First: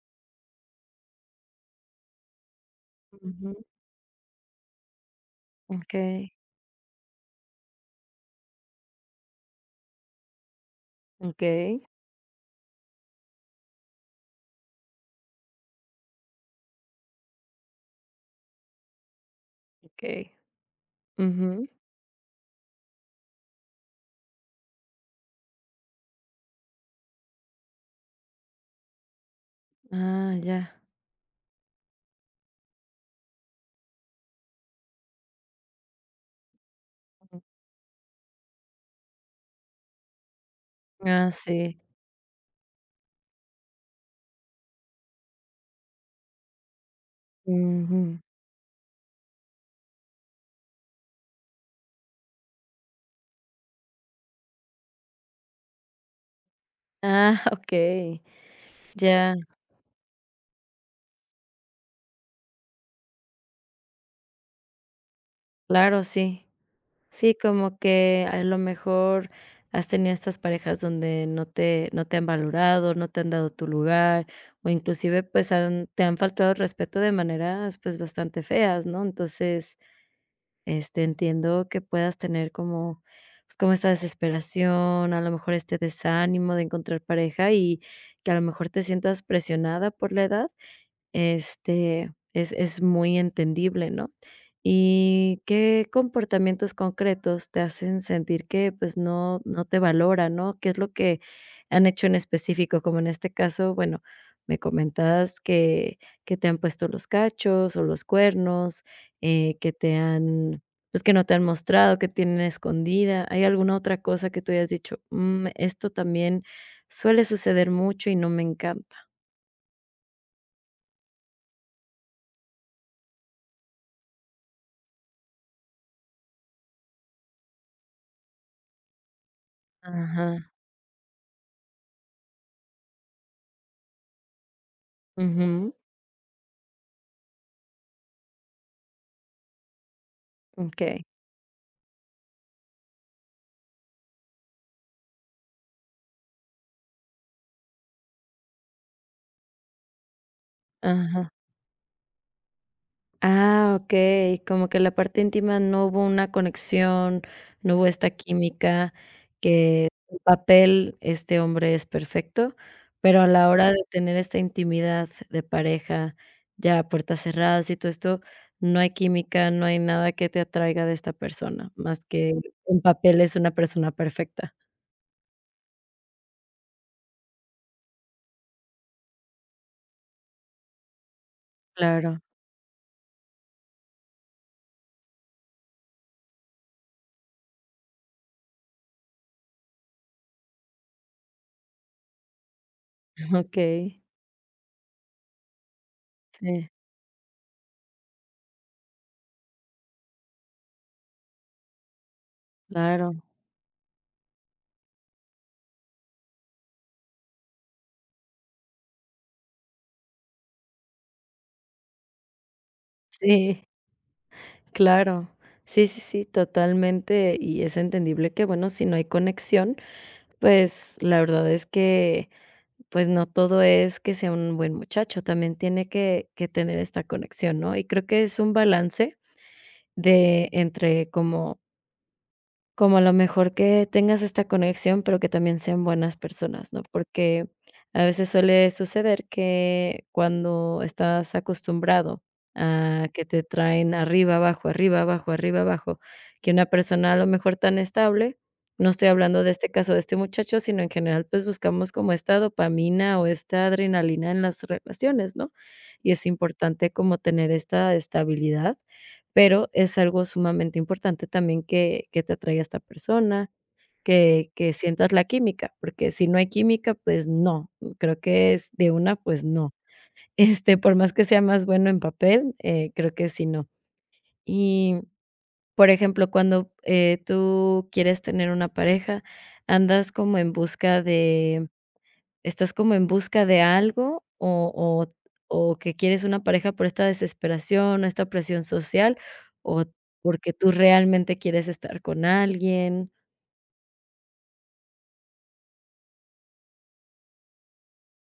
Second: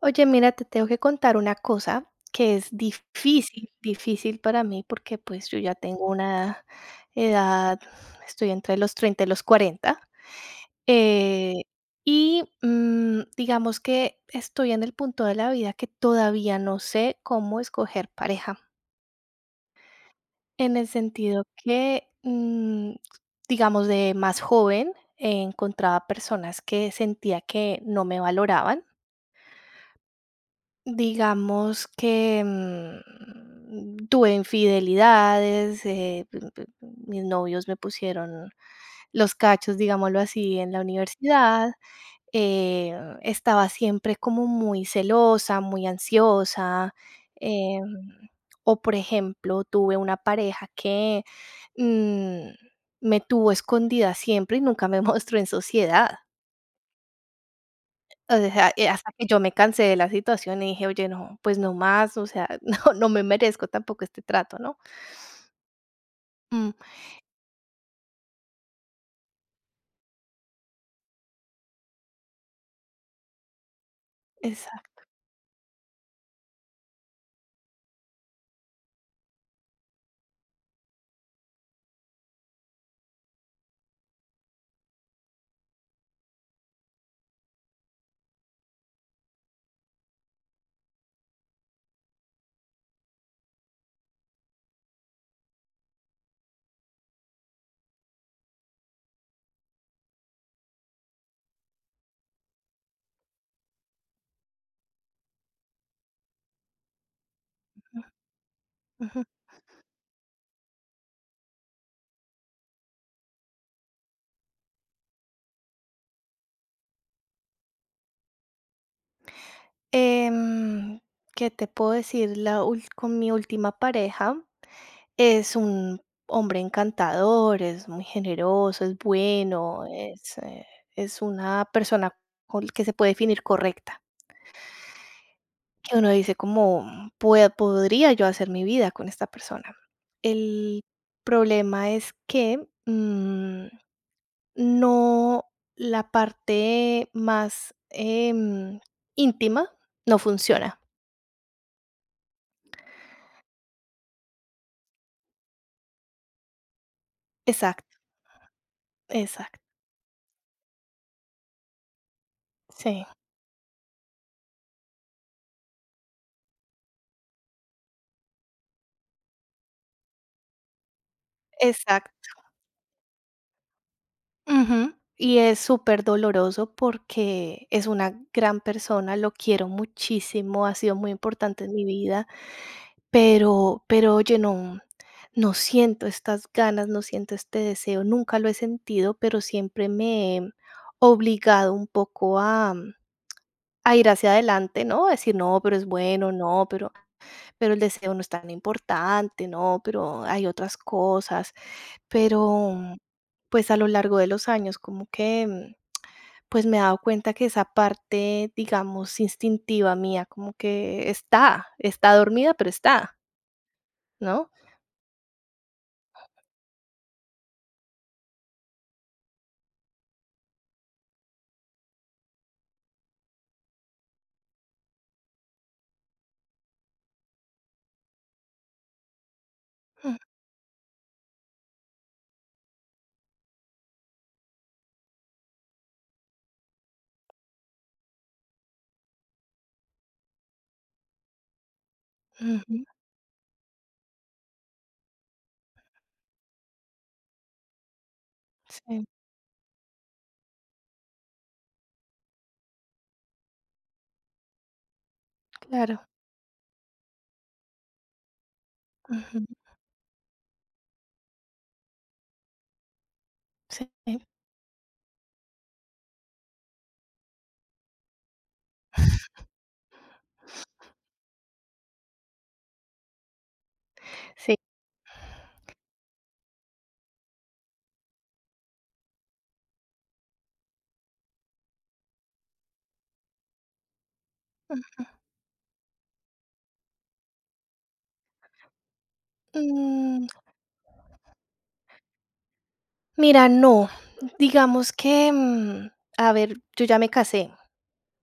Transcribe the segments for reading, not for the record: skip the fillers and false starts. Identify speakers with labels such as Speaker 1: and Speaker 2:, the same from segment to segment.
Speaker 1: Oye, mira, te tengo que contar una cosa que es
Speaker 2: Ujú.
Speaker 1: difícil, difícil para mí porque pues yo ya tengo
Speaker 2: Okay.
Speaker 1: una edad. Estoy entre los 30 y los 40, eh,
Speaker 2: Okay.
Speaker 1: y digamos que estoy en el punto de la vida que todavía no sé cómo escoger pareja,
Speaker 2: Okay.
Speaker 1: en el sentido
Speaker 2: Ujú.
Speaker 1: que, digamos, de más joven, encontraba personas que sentía que no me valoraban.
Speaker 2: Ah, ya.
Speaker 1: Digamos que, tuve infidelidades. P p Mis novios me pusieron los cachos, digámoslo así, en la
Speaker 2: Ah,
Speaker 1: universidad.
Speaker 2: sí.
Speaker 1: eh, Estaba siempre como muy celosa, muy ansiosa. em,
Speaker 2: Ujú.
Speaker 1: o, por ejemplo, tuve una pareja que, mm, me tuvo escondida siempre y nunca me mostró en sociedad.
Speaker 2: Ah, okey.
Speaker 1: O sea, hasta que
Speaker 2: Ya,
Speaker 1: yo me cansé de la situación y dije: "Oye, no, pues no más, o sea, no, no me merezco tampoco este trato", ¿no?
Speaker 2: claro, sí.
Speaker 1: Mm,
Speaker 2: Sí, como que a lo mejor has tenido estas parejas donde no te han valorado, no te han dado tu lugar, o
Speaker 1: exacto,
Speaker 2: inclusive, pues, han te han faltado el respeto de maneras, pues, bastante feas, ¿no? Entonces, este, entiendo que puedas tener como, pues, como esta desesperación, a lo mejor este desánimo de encontrar pareja y que a lo mejor te sientas presionada por la edad. Este, es muy entendible, ¿no? ¿Y qué comportamientos concretos te hacen sentir que, pues, no te valora, no? ¿Qué es lo que han hecho en específico? Como en este caso, bueno, me comentas que te han puesto los cachos o los cuernos,
Speaker 1: ujú.
Speaker 2: eh, que te han que no te han mostrado, que tienen escondida. ¿Hay alguna otra cosa que tú hayas dicho: "Mm, esto también suele suceder mucho y no me encanta"?
Speaker 1: Em, ¿Qué te puedo decir? La ul con mi última pareja, es un hombre encantador, es muy generoso, es bueno,
Speaker 2: Ajá.
Speaker 1: es una persona con que se puede definir correcta, que uno dice como: Podría yo hacer mi vida con esta persona. El
Speaker 2: Okey,
Speaker 1: problema es que, no, la parte más íntima no funciona".
Speaker 2: ajá. Ah, okey, como que la parte íntima no hubo una conexión, no hubo
Speaker 1: Exacto,
Speaker 2: esta química,
Speaker 1: exacto,
Speaker 2: que en papel este hombre es perfecto,
Speaker 1: sí,
Speaker 2: pero a la hora de tener esta intimidad de pareja, ya a puertas cerradas y todo esto, no hay química, no hay nada que te atraiga de esta persona, más
Speaker 1: exacto.
Speaker 2: que en papel es una persona perfecta.
Speaker 1: Ujú. Y es súper doloroso porque es una gran persona, lo quiero muchísimo, ha sido muy importante en mi
Speaker 2: Claro,
Speaker 1: vida. Pero oye, no no siento estas ganas, no siento este deseo, nunca lo he sentido, pero siempre me he obligado un poco a
Speaker 2: okey,
Speaker 1: ir hacia adelante, ¿no? A decir: "No, pero es bueno, no,
Speaker 2: sí,
Speaker 1: pero el deseo no es tan importante, no, pero hay otras cosas". Pero,
Speaker 2: claro,
Speaker 1: pues, a lo largo de los años como que, pues, me he dado cuenta que esa parte, digamos, instintiva mía como que está, está dormida, pero está,
Speaker 2: sí.
Speaker 1: ¿no?
Speaker 2: Claro. Sí, sí, sí, totalmente. Y es entendible que, bueno, si no hay conexión, pues la verdad es que, pues no todo es que sea un buen muchacho, también tiene que, tener esta conexión, ¿no? Y creo que es un balance de entre como a lo mejor que tengas esta conexión, pero que también sean buenas personas, ¿no? Porque a veces suele suceder que cuando estás acostumbrado a que te traen arriba, abajo, arriba, abajo, arriba, abajo, que una persona a lo mejor tan estable, no
Speaker 1: Sí,
Speaker 2: estoy hablando de este caso de este muchacho, sino en general, pues buscamos como esta dopamina o esta adrenalina en las relaciones, ¿no?
Speaker 1: claro.
Speaker 2: Y es importante como tener esta estabilidad,
Speaker 1: Ujú,
Speaker 2: pero es algo sumamente importante también que te atraiga esta persona,
Speaker 1: sí.
Speaker 2: que sientas la química, porque si no hay química, pues no, creo que es de una, pues no. Este, por más que sea más bueno en papel, creo que sí, no.
Speaker 1: Sí.
Speaker 2: Y, por ejemplo, cuando, tú quieres tener una pareja, andas como en busca de ¿estás como en busca de algo o que quieres una pareja por esta desesperación, esta presión social, o
Speaker 1: Mm,
Speaker 2: porque tú realmente quieres estar con alguien?
Speaker 1: mira, no. Digamos que, a ver, yo ya me casé,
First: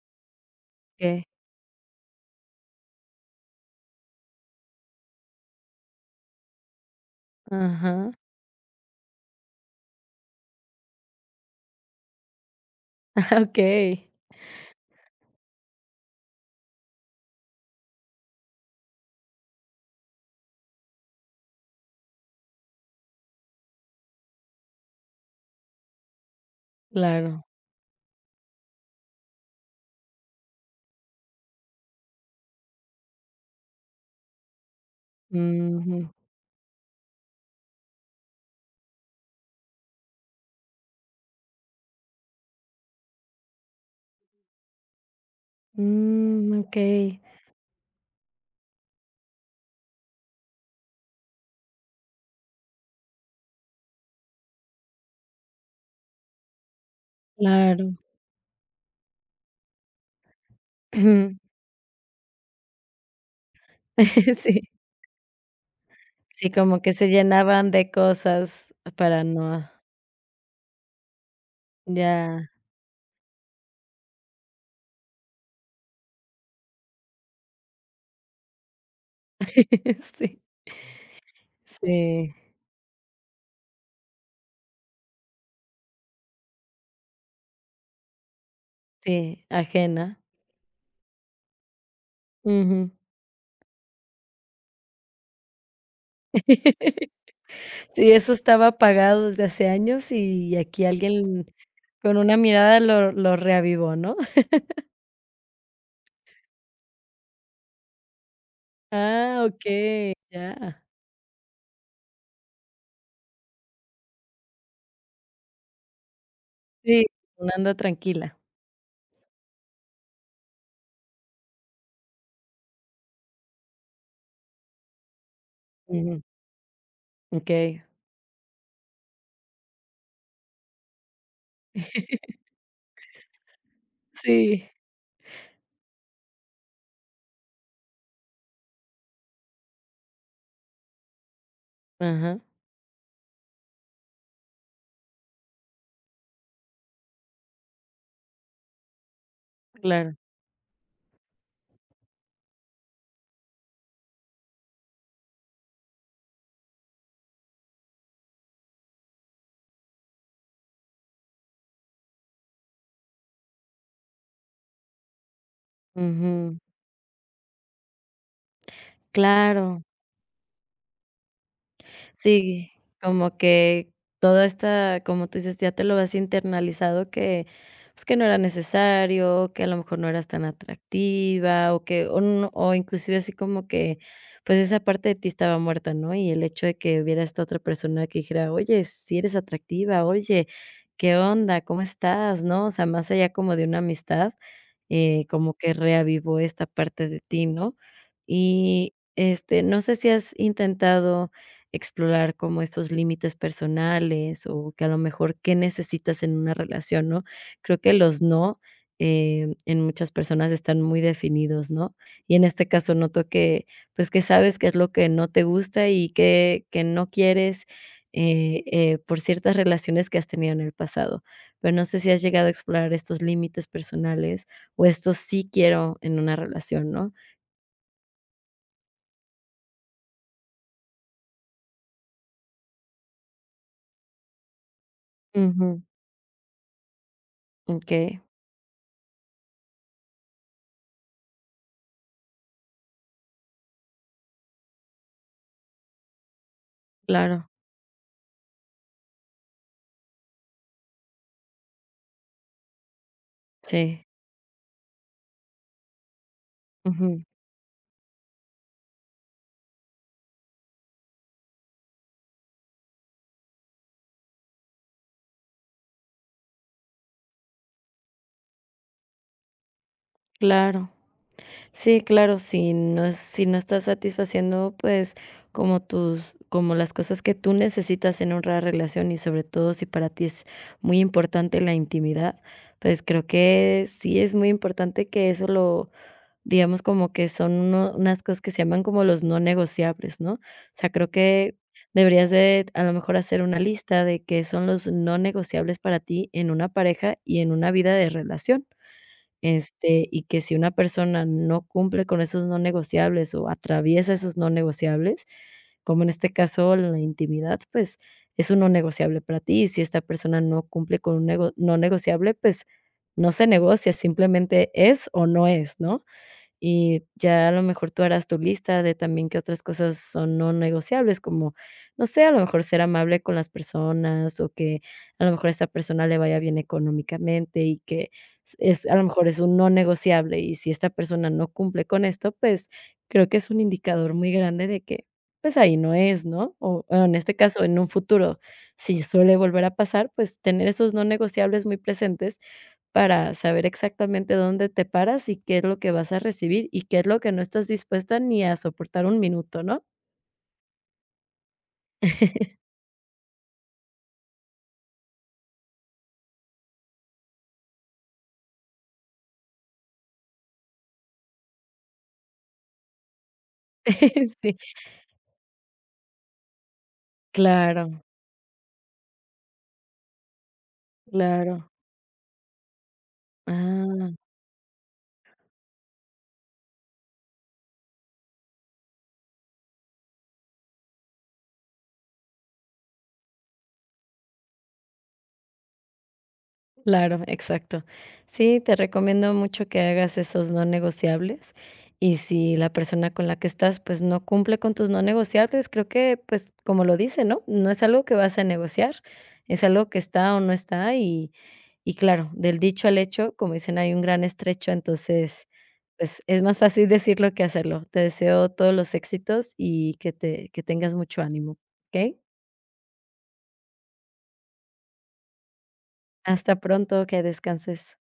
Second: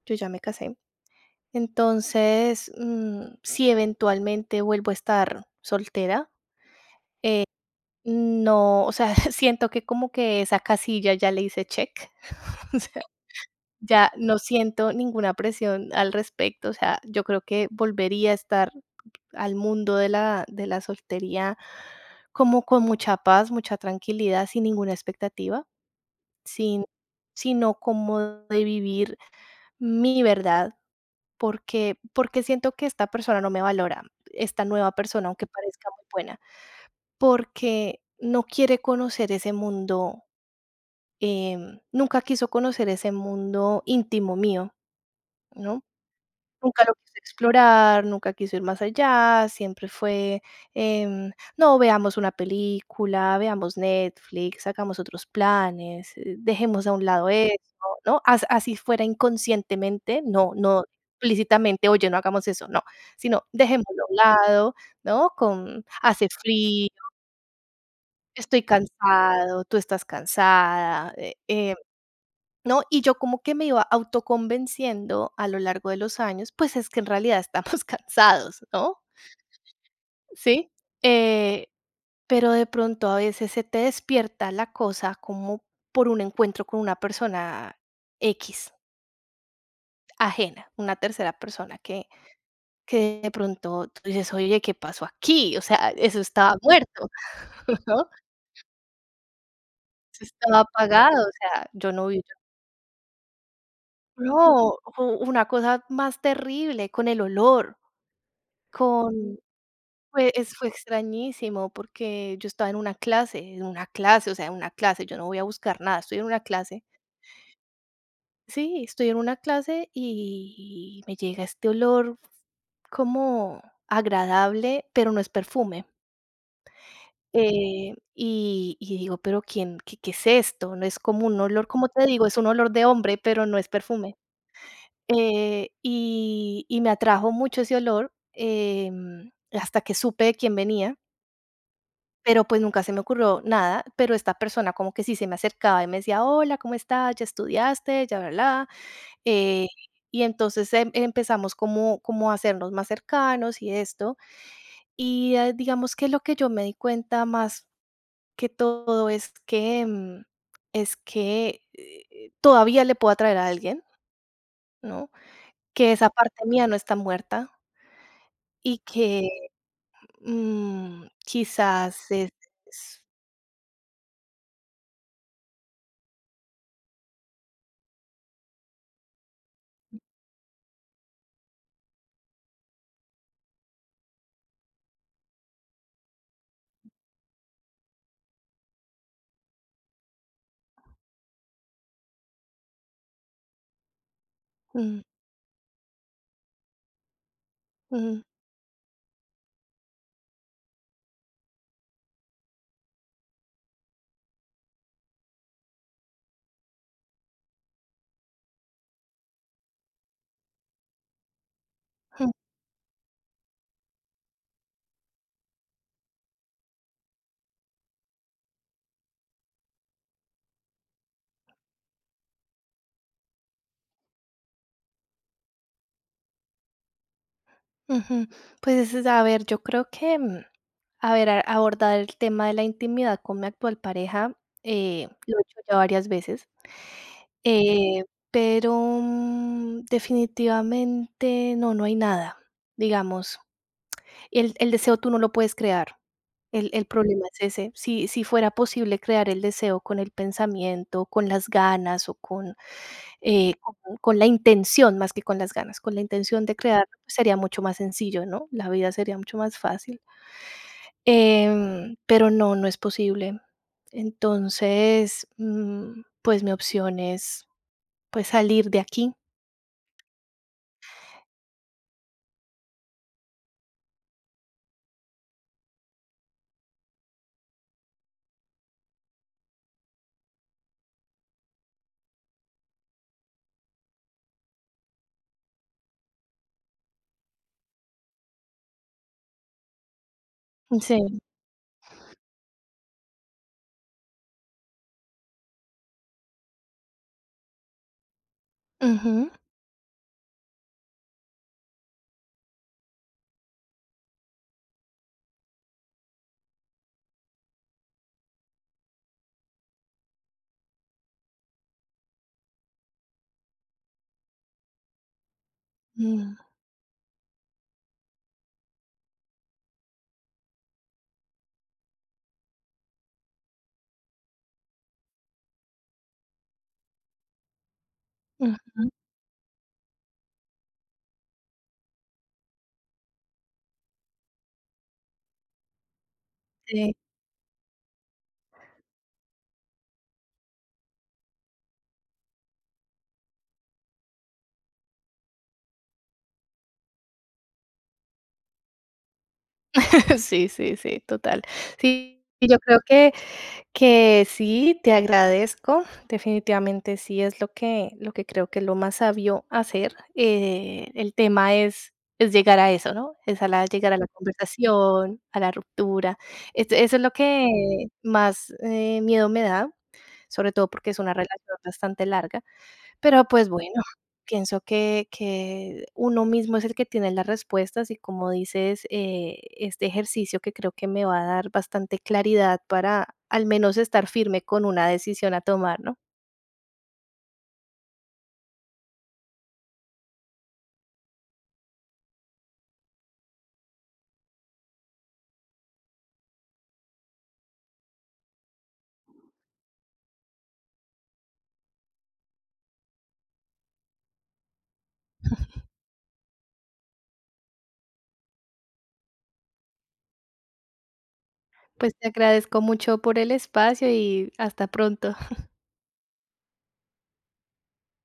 Speaker 1: yo ya me casé.
Speaker 2: ¿Qué?
Speaker 1: Entonces, si eventualmente vuelvo a estar soltera,
Speaker 2: Ajá.
Speaker 1: no, o sea, siento que como que esa casilla ya le hice check.
Speaker 2: Okey,
Speaker 1: Ya no siento ninguna presión al respecto, o sea, yo creo que volvería a estar al mundo de la soltería como con mucha paz, mucha tranquilidad, sin ninguna expectativa, sin
Speaker 2: claro.
Speaker 1: sino como de vivir mi verdad, porque siento que esta persona no me valora, esta nueva persona, aunque parezca
Speaker 2: Ujú.
Speaker 1: muy buena, porque no quiere conocer ese mundo. Nunca quiso conocer ese mundo íntimo mío, ¿no?
Speaker 2: Mm,
Speaker 1: Nunca lo quise
Speaker 2: okey,
Speaker 1: explorar, nunca quiso ir más allá, siempre fue, no, veamos una película, veamos Netflix, hagamos otros planes, dejemos a un lado eso,
Speaker 2: claro.
Speaker 1: ¿no? As Así fuera inconscientemente, no no
Speaker 2: Ujú.
Speaker 1: explícitamente, oye, no hagamos eso, no, sino dejémoslo a un
Speaker 2: Sí.
Speaker 1: lado, ¿no? Con Hace
Speaker 2: Sí, como
Speaker 1: frío,
Speaker 2: que se llenaban de
Speaker 1: estoy
Speaker 2: cosas para
Speaker 1: cansado,
Speaker 2: no.
Speaker 1: tú estás cansada,
Speaker 2: Ya.
Speaker 1: ¿no? Y yo como que me iba autoconvenciendo a lo largo de los años, pues es que en realidad estamos cansados, ¿no?
Speaker 2: Sí,
Speaker 1: ¿Sí? Eh,
Speaker 2: sí,
Speaker 1: pero de pronto a veces se te despierta la cosa como por un encuentro con una persona X,
Speaker 2: sí, ajena.
Speaker 1: ajena, una tercera persona
Speaker 2: Ujú.
Speaker 1: que de pronto tú dices, oye, ¿qué pasó aquí? O sea, eso estaba muerto, ¿no?
Speaker 2: Sí, eso estaba apagado desde hace años
Speaker 1: Eso
Speaker 2: y
Speaker 1: estaba
Speaker 2: aquí
Speaker 1: apagado, o
Speaker 2: alguien
Speaker 1: sea, yo no
Speaker 2: con
Speaker 1: vi.
Speaker 2: una mirada lo reavivó, ¿no?
Speaker 1: No, o una cosa más terrible con el olor. con
Speaker 2: Ah, okey,
Speaker 1: Fue es fue
Speaker 2: ya.
Speaker 1: extrañísimo, porque yo estaba en una clase, o sea, en una clase, yo no voy a buscar nada, estoy en una clase.
Speaker 2: Sí, uno anda tranquila.
Speaker 1: Sí, estoy en una clase y me llega este olor como agradable, pero no es perfume.
Speaker 2: Ujú, okey.
Speaker 1: Y digo: "¿Pero quién qué qué es esto?". No es como un olor, como te digo, es un olor de hombre, pero no es perfume.
Speaker 2: Sí.
Speaker 1: Y me atrajo mucho ese olor, hasta que supe de quién venía.
Speaker 2: Ajá,
Speaker 1: Pero, pues, nunca se me ocurrió nada, pero esta persona como que sí se me acercaba y me decía: "Hola, ¿cómo estás? ¿Ya estudiaste? Ya, bla, bla". Eh,
Speaker 2: claro.
Speaker 1: y entonces empezamos como a hacernos más cercanos y esto. Y, digamos que lo que yo me di cuenta más que todo es que, es que, todavía le puedo atraer a alguien, ¿no? Que esa parte
Speaker 2: Ujú,
Speaker 1: mía no está muerta y que,
Speaker 2: claro.
Speaker 1: mm, quizás es
Speaker 2: Sí,
Speaker 1: es
Speaker 2: como que toda esta, como tú dices, ya te lo has internalizado que, pues, que no era necesario, que a lo mejor no eras tan atractiva, o que, o no, o inclusive así como que, pues esa parte de ti estaba muerta, ¿no? Y el hecho de que hubiera esta otra persona que dijera, oye, si eres atractiva, oye, ¿qué onda? ¿Cómo estás? ¿No? O sea, más allá como de una amistad,
Speaker 1: mm,
Speaker 2: como que reavivó esta parte de ti, ¿no?
Speaker 1: ujú.
Speaker 2: Y este, no sé si has intentado explorar como estos límites personales o que a lo mejor qué necesitas en una relación, ¿no? Creo que los no, en muchas personas están muy definidos, ¿no? Y en este caso noto que, pues, que sabes qué es lo que no te gusta y qué no quieres, por ciertas relaciones que has tenido en el pasado. Pero no sé si has llegado a explorar estos límites personales o esto sí quiero en una relación, ¿no?
Speaker 1: Ujú. Pues, es a ver, yo creo que, a ver, a abordar el tema de la intimidad con mi actual pareja, lo he hecho ya
Speaker 2: Ujú,
Speaker 1: varias veces, eh,
Speaker 2: okey,
Speaker 1: pero, definitivamente no, no hay nada, digamos. El deseo tú no lo puedes crear, el problema es
Speaker 2: claro,
Speaker 1: ese. Si si fuera posible crear el deseo con el pensamiento, con las ganas o con eh, con
Speaker 2: sí,
Speaker 1: con la intención más que con las ganas, con la intención de crear pues,
Speaker 2: ujú,
Speaker 1: sería mucho más sencillo, ¿no? La vida sería mucho más fácil. Pero no, no es posible. Entonces, pues, mi opción es, pues, salir de aquí.
Speaker 2: claro. Sí, claro, si no es si no estás satisfaciendo, pues, como las cosas que tú necesitas en una relación, y sobre todo si para ti es muy importante la intimidad, pues, creo que sí es muy importante que eso lo digamos, como que son uno unas cosas que se llaman como los no negociables, ¿no? O sea,
Speaker 1: Sí.
Speaker 2: creo que deberías de, a lo mejor, hacer una lista de qué son los no negociables para ti en una pareja y en una vida de relación.
Speaker 1: Ujú.
Speaker 2: Este, y que si una persona no cumple con esos no negociables o atraviesa esos no negociables, como en este caso la intimidad, pues es un no negociable para ti. Y si esta persona no cumple con un nego no negociable, pues no se negocia, simplemente es o no es, ¿no?
Speaker 1: Mm,
Speaker 2: Y ya a lo mejor tú harás tu lista de también qué otras cosas son no negociables, como, no sé, a lo mejor ser amable con las personas o que a lo mejor a esta persona le vaya bien económicamente y que s
Speaker 1: ujú.
Speaker 2: es a lo mejor es un no negociable, y si esta persona no cumple con esto, pues, creo que es un indicador muy grande de que, pues, ahí no es, ¿no? O
Speaker 1: Sí.
Speaker 2: en este caso, en un futuro, si suele volver a pasar, pues, tener esos no negociables muy presentes para saber exactamente dónde te paras y qué es lo que vas a recibir y qué es lo que no estás dispuesta ni a soportar un minuto, ¿no?
Speaker 1: Sí, sí, sí, total. Sí, y yo creo que sí, te agradezco. Definitivamente sí es lo que creo que es lo más sabio hacer. El tema es llegar a eso, ¿no? Es a la llegar a la
Speaker 2: Sí,
Speaker 1: conversación, a la ruptura. Es Eso es lo que
Speaker 2: claro,
Speaker 1: más, miedo me da, sobre todo porque es una relación
Speaker 2: claro.
Speaker 1: bastante larga. Pero, pues, bueno,
Speaker 2: Ah,
Speaker 1: pienso que uno mismo es el que tiene las respuestas, y como dices, este ejercicio que creo que me va a dar bastante claridad para, al menos, estar firme con una decisión a tomar, ¿no?
Speaker 2: claro, exacto. Sí, te recomiendo mucho que hagas esos no negociables y si la persona con la que estás, pues, no cumple con tus no negociables, creo que, pues, como lo dice, ¿no? No es algo que vas a negociar, es algo que está o no está. Y claro, del dicho al hecho, como dicen, hay un gran estrecho, entonces, pues, es más fácil decirlo que hacerlo. Te deseo todos los éxitos y que tengas mucho ánimo,
Speaker 1: Pues, te
Speaker 2: ¿okey?
Speaker 1: agradezco mucho por el espacio y hasta pronto.
Speaker 2: Hasta pronto, que descanses.